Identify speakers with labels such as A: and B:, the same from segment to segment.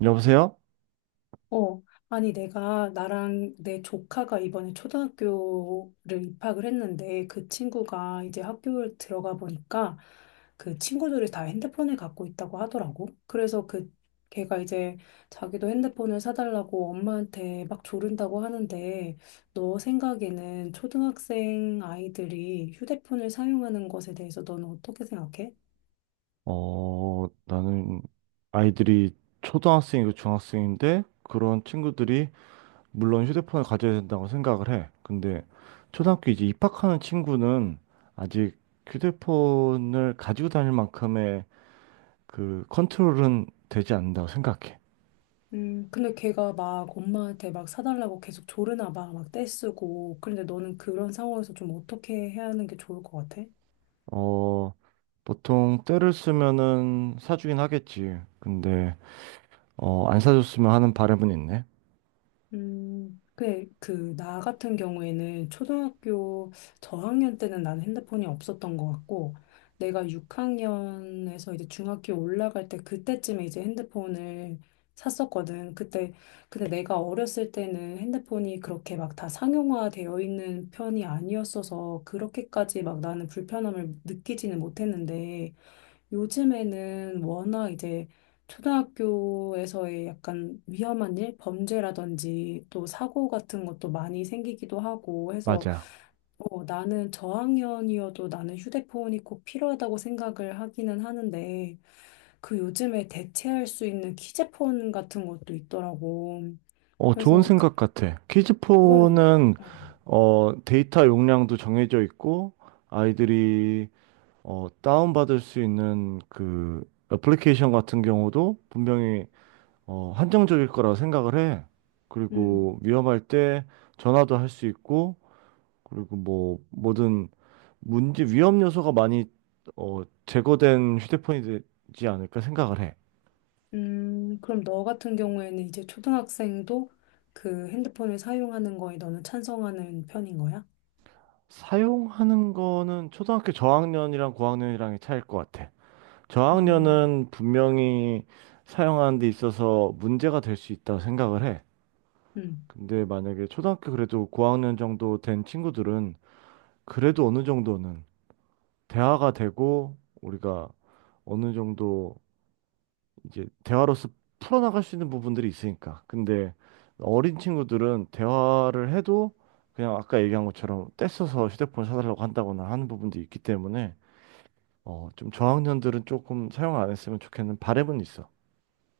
A: 여보세요?
B: 어, 아니, 내가, 나랑 내 조카가 이번에 초등학교를 입학을 했는데, 그 친구가 이제 학교에 들어가 보니까, 그 친구들이 다 핸드폰을 갖고 있다고 하더라고. 그래서 걔가 이제 자기도 핸드폰을 사달라고 엄마한테 막 조른다고 하는데, 너 생각에는 초등학생 아이들이 휴대폰을 사용하는 것에 대해서 너는 어떻게 생각해?
A: 나는 아이들이 초등학생이고 중학생인데 그런 친구들이 물론 휴대폰을 가져야 된다고 생각을 해. 근데 초등학교 이제 입학하는 친구는 아직 휴대폰을 가지고 다닐 만큼의 그 컨트롤은 되지 않는다고 생각해.
B: 근데 걔가 막 엄마한테 막 사달라고 계속 조르나 봐. 막 떼쓰고. 그런데 너는 그런 상황에서 좀 어떻게 해야 하는 게 좋을 것 같아?
A: 어, 보통 때를 쓰면은 사주긴 하겠지. 근데 안 사줬으면 하는 바람은 있네.
B: 나 같은 경우에는 초등학교 저학년 때는 난 핸드폰이 없었던 것 같고, 내가 6학년에서 이제 중학교 올라갈 때 그때쯤에 이제 핸드폰을 샀었거든. 그때, 근데 내가 어렸을 때는 핸드폰이 그렇게 막 다 상용화되어 있는 편이 아니었어서 그렇게까지 막 나는 불편함을 느끼지는 못했는데, 요즘에는 워낙 이제 초등학교에서의 약간 위험한 일, 범죄라든지 또 사고 같은 것도 많이 생기기도 하고 해서
A: 맞아.
B: 어, 나는 저학년이어도 나는 휴대폰이 꼭 필요하다고 생각을 하기는 하는데 그 요즘에 대체할 수 있는 키제폰 같은 것도 있더라고.
A: 좋은
B: 그래서 그-
A: 생각 같아.
B: 그건
A: 키즈폰은
B: 어, 어,
A: 데이터 용량도 정해져 있고 아이들이 다운받을 수 있는 그 애플리케이션 같은 경우도 분명히 한정적일 거라고 생각을 해.
B: 음.
A: 그리고 위험할 때 전화도 할 수 있고 그리고 뭐 뭐든 문제 위험 요소가 많이 제거된 휴대폰이 되지 않을까 생각을 해.
B: 그럼 너 같은 경우에는 이제 초등학생도 그 핸드폰을 사용하는 거에 너는 찬성하는 편인 거야?
A: 사용하는 거는 초등학교 저학년이랑 고학년이랑의 차이일 것 같아.
B: 음,
A: 저학년은 분명히 사용하는 데 있어서 문제가 될 수 있다고 생각을 해.
B: 음,
A: 근데 만약에 초등학교 그래도 고학년 정도 된 친구들은 그래도 어느 정도는 대화가 되고 우리가 어느 정도 이제 대화로서 풀어나갈 수 있는 부분들이 있으니까. 근데 어린 친구들은 대화를 해도 그냥 아까 얘기한 것처럼 떼써서 휴대폰 사달라고 한다거나 하는 부분도 있기 때문에 좀 저학년들은 조금 사용 안 했으면 좋겠는 바램은 있어.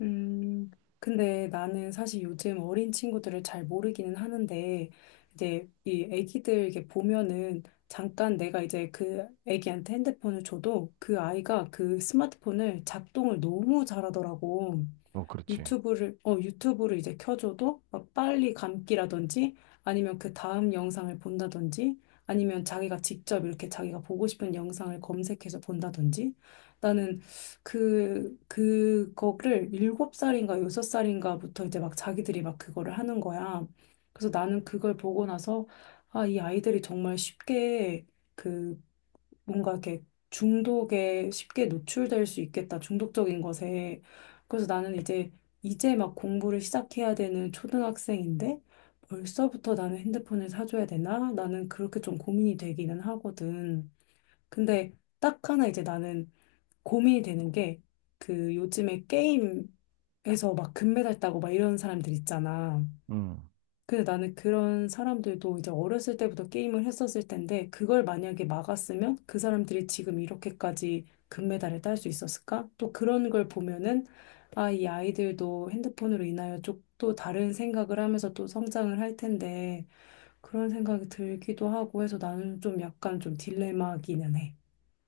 B: 음. 근데 나는 사실 요즘 어린 친구들을 잘 모르기는 하는데, 이제 이 애기들 이렇게 보면은 잠깐 내가 이제 그 애기한테 핸드폰을 줘도 그 아이가 그 스마트폰을 작동을 너무 잘하더라고.
A: 어, 그렇지.
B: 유튜브를 이제 켜줘도 막 빨리 감기라든지 아니면 그 다음 영상을 본다든지 아니면 자기가 직접 이렇게 자기가 보고 싶은 영상을 검색해서 본다든지 나는 그거를 일곱 살인가 여섯 살인가부터 이제 막 자기들이 막 그거를 하는 거야. 그래서 나는 그걸 보고 나서 아, 이 아이들이 정말 쉽게 그 뭔가 이렇게 중독에 쉽게 노출될 수 있겠다. 중독적인 것에. 그래서 나는 이제 막 공부를 시작해야 되는 초등학생인데 벌써부터 나는 핸드폰을 사줘야 되나? 나는 그렇게 좀 고민이 되기는 하거든. 근데 딱 하나 이제 나는 고민이 되는 게 그 요즘에 게임에서 막 금메달 따고 막 이런 사람들 있잖아.
A: 음.
B: 근데 나는 그런 사람들도 이제 어렸을 때부터 게임을 했었을 텐데, 그걸 만약에 막았으면 그 사람들이 지금 이렇게까지 금메달을 딸 수 있었을까? 또 그런 걸 보면은, 아, 이 아이들도 핸드폰으로 인하여 좀또 다른 생각을 하면서 또 성장을 할 텐데, 그런 생각이 들기도 하고 해서 나는 좀 약간 좀 딜레마기는 해.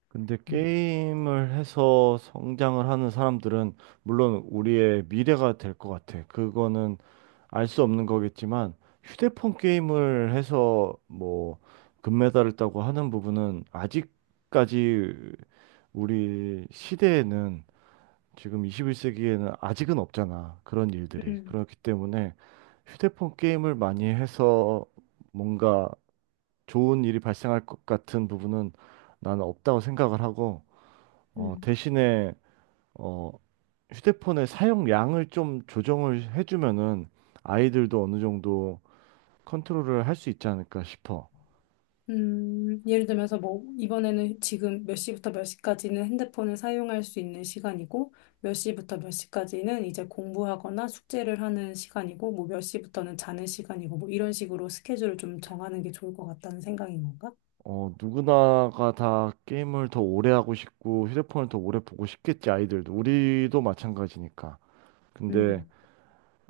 A: 근데
B: 음.
A: 게임을 해서 성장을 하는 사람들은 물론 우리의 미래가 될 것 같아. 그거는 알 수 없는 거겠지만 휴대폰 게임을 해서 뭐 금메달을 따고 하는 부분은 아직까지 우리 시대에는 지금 21세기에는 아직은 없잖아. 그런 일들이.
B: 음.
A: 그렇기 때문에 휴대폰 게임을 많이 해서 뭔가 좋은 일이 발생할 것 같은 부분은 나는 없다고 생각을 하고
B: 음.
A: 대신에 어, 휴대폰의 사용량을 좀 조정을 해주면은 아이들도 어느 정도 컨트롤을 할 수 있지 않을까 싶어.
B: 예를 들면서 뭐, 이번에는 지금 몇 시부터 몇 시까지는 핸드폰을 사용할 수 있는 시간이고, 몇 시부터 몇 시까지는 이제 공부하거나 숙제를 하는 시간이고, 뭐 몇 시부터는 자는 시간이고, 뭐 이런 식으로 스케줄을 좀 정하는 게 좋을 것 같다는 생각인 건가?
A: 누구나가 다 게임을 더 오래 하고 싶고 휴대폰을 더 오래 보고 싶겠지 아이들도 우리도 마찬가지니까. 근데
B: 음,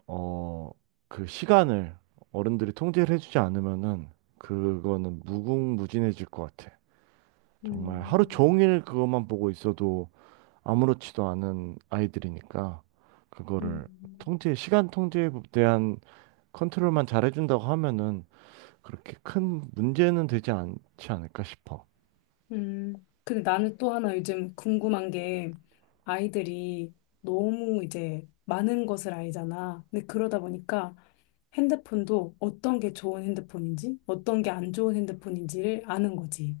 A: 어, 그 시간을 어른들이 통제를 해주지 않으면은 그거는 무궁무진해질 것 같아. 정말 하루
B: 음,
A: 종일 그것만 보고 있어도 아무렇지도 않은 아이들이니까 그거를
B: 음,
A: 통제, 시간 통제에 대한 컨트롤만 잘해준다고 하면은 그렇게 큰 문제는 되지 않지 않을까 싶어.
B: 음. 근데 나는 또 하나 요즘 궁금한 게, 아이들이 너무 이제 많은 것을 알잖아. 근데 그러다 보니까, 핸드폰도 어떤 게 좋은 핸드폰인지, 어떤 게 안 좋은 핸드폰인지를 아는 거지.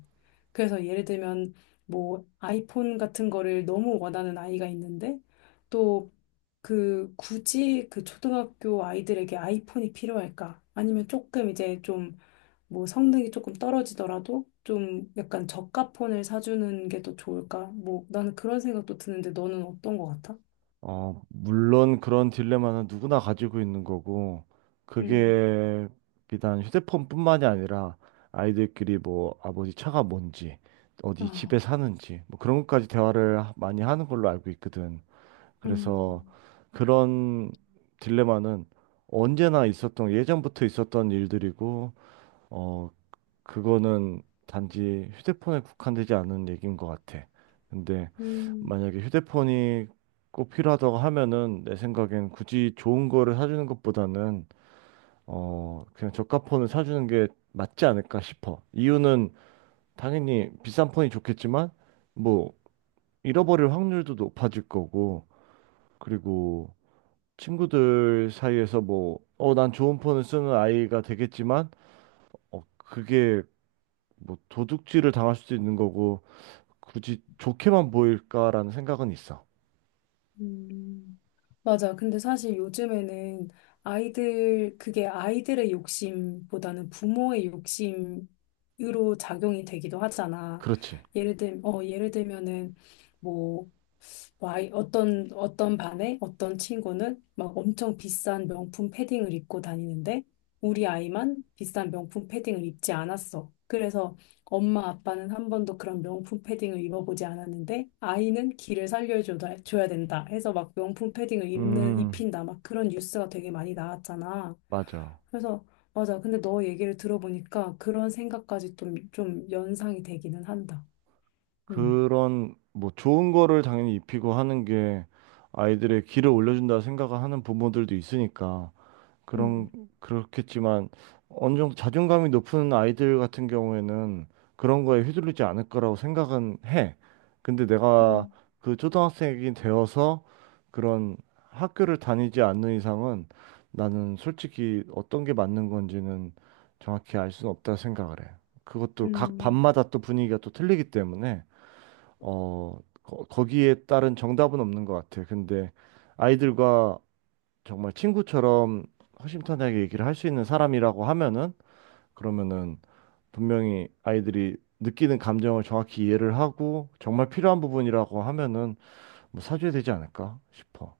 B: 그래서 예를 들면 뭐 아이폰 같은 거를 너무 원하는 아이가 있는데 또 그 굳이 그 초등학교 아이들에게 아이폰이 필요할까? 아니면 조금 이제 좀 뭐 성능이 조금 떨어지더라도 좀 약간 저가 폰을 사주는 게 더 좋을까? 뭐 나는 그런 생각도 드는데 너는 어떤 거 같아?
A: 물론 그런 딜레마는 누구나 가지고 있는 거고
B: 음.
A: 그게 비단 휴대폰뿐만이 아니라 아이들끼리 뭐 아버지 차가 뭔지 어디 집에
B: 아,
A: 사는지 뭐 그런 것까지 대화를 많이 하는 걸로 알고 있거든. 그래서
B: 음,
A: 그런 딜레마는 언제나 있었던, 예전부터 있었던 일들이고, 어, 그거는 단지 휴대폰에 국한되지 않은 얘기인 것 같아. 근데
B: 음.
A: 만약에 휴대폰이 꼭 필요하다고 하면은 내 생각엔 굳이 좋은 거를 사주는 것보다는 그냥 저가 폰을 사주는 게 맞지 않을까 싶어. 이유는 당연히 비싼 폰이 좋겠지만 뭐 잃어버릴 확률도 높아질 거고 그리고 친구들 사이에서 뭐, 난 좋은 폰을 쓰는 아이가 되겠지만, 그게 뭐 도둑질을 당할 수도 있는 거고, 굳이 좋게만 보일까라는 생각은 있어.
B: 음. 맞아. 근데 사실 요즘에는 아이들, 그게 아이들의 욕심보다는 부모의 욕심으로 작용이 되기도 하잖아.
A: 그렇지.
B: 예를 들면은, 뭐, 와, 어떤 반에 어떤 친구는 막 엄청 비싼 명품 패딩을 입고 다니는데 우리 아이만 비싼 명품 패딩을 입지 않았어. 그래서 엄마 아빠는 한 번도 그런 명품 패딩을 입어보지 않았는데 아이는 길을 살려줘야 줘야 된다 해서 막 명품 패딩을 입는,
A: 음,
B: 입힌다 막 그런 뉴스가 되게 많이 나왔잖아.
A: 맞아.
B: 그래서 맞아. 근데 너 얘기를 들어보니까 그런 생각까지 좀 연상이 되기는 한다. 음.
A: 그런 뭐 좋은 거를 당연히 입히고 하는 게 아이들의 길을 올려준다 생각을 하는 부모들도 있으니까. 그런
B: 음.
A: 그렇겠지만 어느 정도 자존감이 높은 아이들 같은 경우에는 그런 거에 휘둘리지 않을 거라고 생각은 해. 근데 내가
B: 음.
A: 그 초등학생이 되어서 그런 학교를 다니지 않는 이상은 나는 솔직히 어떤 게 맞는 건지는 정확히 알 수는 없다 생각을 해. 그것도 각
B: 음.
A: 반마다 또 분위기가 또 틀리기 때문에 거기에 따른 정답은 없는 것 같아. 근데 아이들과 정말 친구처럼 허심탄회하게 얘기를 할 수 있는 사람이라고 하면은 그러면은 분명히 아이들이 느끼는 감정을 정확히 이해를 하고 정말 필요한 부분이라고 하면은 뭐 사줘야 되지 않을까 싶어.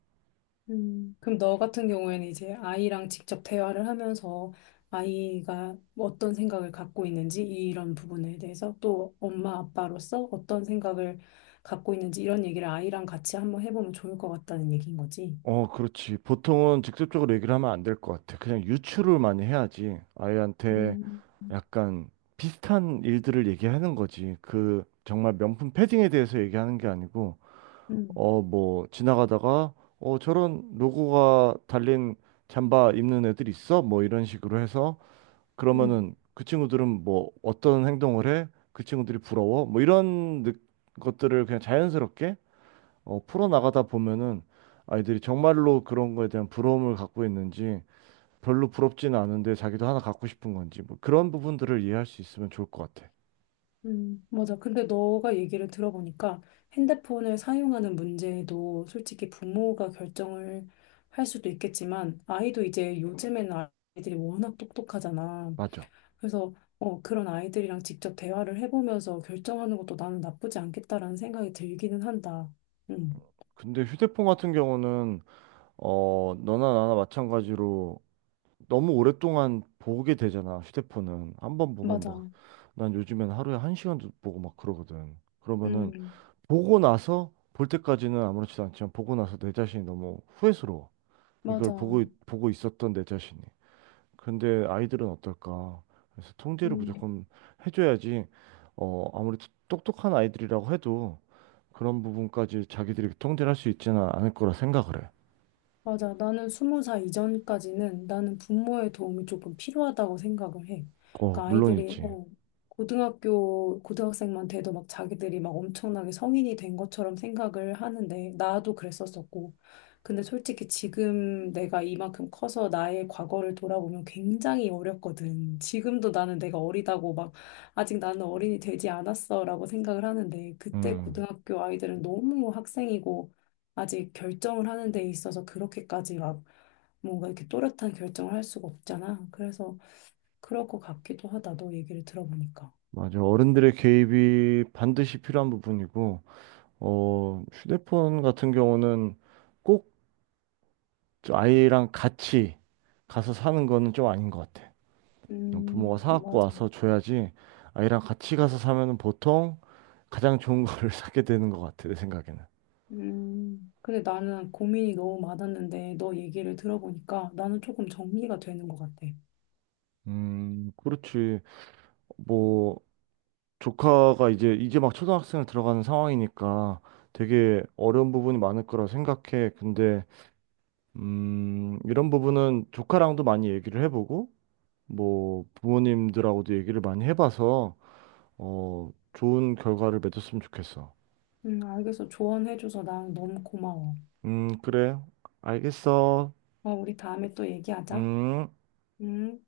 B: 그럼 너 같은 경우에는 이제 아이랑 직접 대화를 하면서 아이가 어떤 생각을 갖고 있는지 이런 부분에 대해서 또 엄마 아빠로서 어떤 생각을 갖고 있는지 이런 얘기를 아이랑 같이 한번 해보면 좋을 것 같다는 얘기인 거지.
A: 어, 그렇지. 보통은 직접적으로 얘기를 하면 안 될 것 같아. 그냥 유추를 많이 해야지. 아이한테
B: 음,
A: 약간 비슷한 일들을 얘기하는 거지. 그 정말 명품 패딩에 대해서 얘기하는 게 아니고
B: 음,
A: 뭐, 지나가다가, 저런 로고가 달린 잠바 입는 애들 있어? 뭐, 이런 식으로 해서,
B: 음,
A: 그러면은 그 친구들은 뭐, 어떤 행동을 해? 그 친구들이 부러워? 뭐, 이런 것들을 그냥 자연스럽게, 풀어나가다 보면은 아이들이 정말로 그런 거에 대한 부러움을 갖고 있는지, 별로 부럽지는 않은데 자기도 하나 갖고 싶은 건지, 뭐, 그런 부분들을 이해할 수 있으면 좋을 것 같아.
B: 맞아. 근데 너가 얘기를 들어보니까 핸드폰을 사용하는 문제도 솔직히 부모가 결정을 할 수도 있겠지만 아이도 이제 요즘에는 아이들이 워낙 똑똑하잖아.
A: 맞아.
B: 그래서 어, 그런 아이들이랑 직접 대화를 해보면서 결정하는 것도 나는 나쁘지 않겠다라는 생각이 들기는 한다. 음,
A: 근데 휴대폰 같은 경우는, 너나 나나 마찬가지로 너무 오랫동안 보게 되잖아, 휴대폰은. 한 번 보면 막,
B: 맞아.
A: 난 요즘엔 하루에 한 시간도 보고 막 그러거든. 그러면은,
B: 음,
A: 보고 나서, 볼 때까지는 아무렇지도 않지만, 보고 나서 내 자신이 너무 후회스러워. 이걸
B: 맞아.
A: 보고, 보고 있었던 내 자신이. 근데 아이들은 어떨까? 그래서 통제를
B: 음.
A: 무조건 해줘야지, 아무리 똑똑한 아이들이라고 해도, 그런 부분까지 자기들이 통제를 할 수 있지는 않을 거라 생각을 해.
B: 맞아. 나는 20살 이전까지는 나는 부모의 도움이 조금 필요하다고 생각을 해.
A: 어,
B: 그러니까 아이들이
A: 물론이지.
B: 고등학교 고등학생만 돼도 막 자기들이 막 엄청나게 성인이 된 것처럼 생각을 하는데 나도 그랬었었고. 근데 솔직히 지금 내가 이만큼 커서 나의 과거를 돌아보면 굉장히 어렸거든. 지금도 나는 내가 어리다고 막 아직 나는 어린이 되지 않았어라고 생각을 하는데 그때
A: 음.
B: 고등학교 아이들은 너무 학생이고 아직 결정을 하는 데 있어서 그렇게까지 막 뭔가 이렇게 또렷한 결정을 할 수가 없잖아. 그래서 그럴 것 같기도 하다. 너 얘기를 들어보니까.
A: 맞아. 어른들의 개입이 반드시 필요한 부분이고, 휴대폰 같은 경우는 꼭 아이랑 같이 가서 사는 거는 좀 아닌 것 같아. 부모가 사갖고
B: 맞아.
A: 와서 줘야지 아이랑 같이 가서 사면은 보통 가장 좋은 거를 사게 되는 것 같아, 내 생각에는.
B: 근데 나는 고민이 너무 많았는데 너 얘기를 들어보니까 나는 조금 정리가 되는 것 같아.
A: 그렇지. 뭐, 조카가 이제 막 초등학생을 들어가는 상황이니까 되게 어려운 부분이 많을 거라 생각해. 근데 이런 부분은 조카랑도 많이 얘기를 해보고, 뭐, 부모님들하고도 얘기를 많이 해봐서, 좋은 결과를 맺었으면 좋겠어.
B: 알겠어. 조언해줘서 난 너무 고마워.
A: 그래. 알겠어.
B: 어, 우리 다음에 또 얘기하자.
A: 음.
B: 음.